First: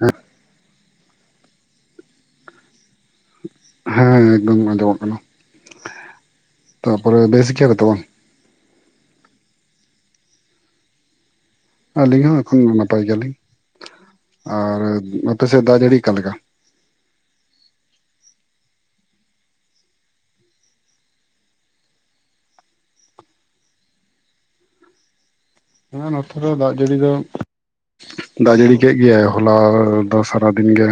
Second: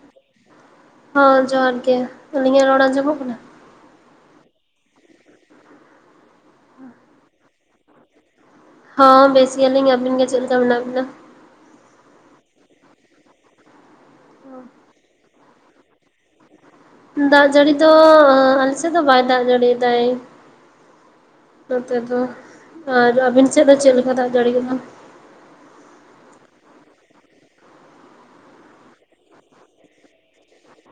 ᱮᱸ ᱦᱚᱸ ᱡᱚᱦᱟᱨ ᱜᱮ ᱟᱹᱞᱤᱧᱟᱜ ᱨᱚᱲ ᱟᱸᱡᱚᱢᱚᱜ ᱠᱟᱱᱟ? ᱦᱮᱸ ᱮᱠᱫᱚᱢ ᱟᱸᱡᱚᱢᱚᱜ ᱠᱟᱱᱟ ᱛᱟᱯᱚᱨᱮ ᱵᱮᱥ ᱜᱮᱭᱟ ᱯᱮ ᱛᱚ? ᱦᱚᱸ ᱵᱮᱥ ᱜᱮᱭᱟᱹᱞᱤᱧ ᱟᱹᱵᱤᱱ ᱜᱮ ᱪᱮᱜ ᱞᱮᱠᱟ ᱢᱮᱱᱟᱜ ᱵᱤᱱᱟ? ᱟᱹᱞᱤᱧ ᱦᱚᱸ ᱮᱠᱷᱚᱱ ᱱᱟᱯᱟᱭ ᱜᱮᱭᱟᱞᱤᱧ ᱟᱨ ᱟᱯᱮ ᱥᱮᱫ ᱫᱟᱜ ᱡᱟᱹᱲᱤ ᱚᱠᱟᱞᱮᱠᱟ? ᱫᱟᱜ ᱡᱟᱹᱲᱤ ᱫᱚ ᱟᱞᱮᱥᱮᱫ ᱫᱚ ᱵᱟᱭ ᱫᱟᱜ ᱡᱟᱹᱲᱤᱭᱫᱟᱭ ᱱᱚᱛᱮ ᱫᱚ ᱟᱨ ᱟᱹᱵᱤᱱ ᱥᱮᱫ ᱫᱚ ᱪᱤᱫ ᱞᱮᱠᱟ ᱫᱟᱜ ᱡᱟᱲᱤ ᱫᱚ ᱦᱟᱸᱜ? ᱦᱮᱸ ᱱᱚᱛᱮ ᱫᱚ ᱫᱟᱜ ᱡᱟᱹᱲᱤ ᱫᱚᱼᱼ ᱫᱟᱜ ᱡᱟᱹᱲᱤ ᱠᱮᱜ ᱜᱮᱭᱟᱭ ᱦᱚᱞᱟ ᱫᱚ ᱥᱟᱨᱟ ᱫᱤᱱ ᱜᱮ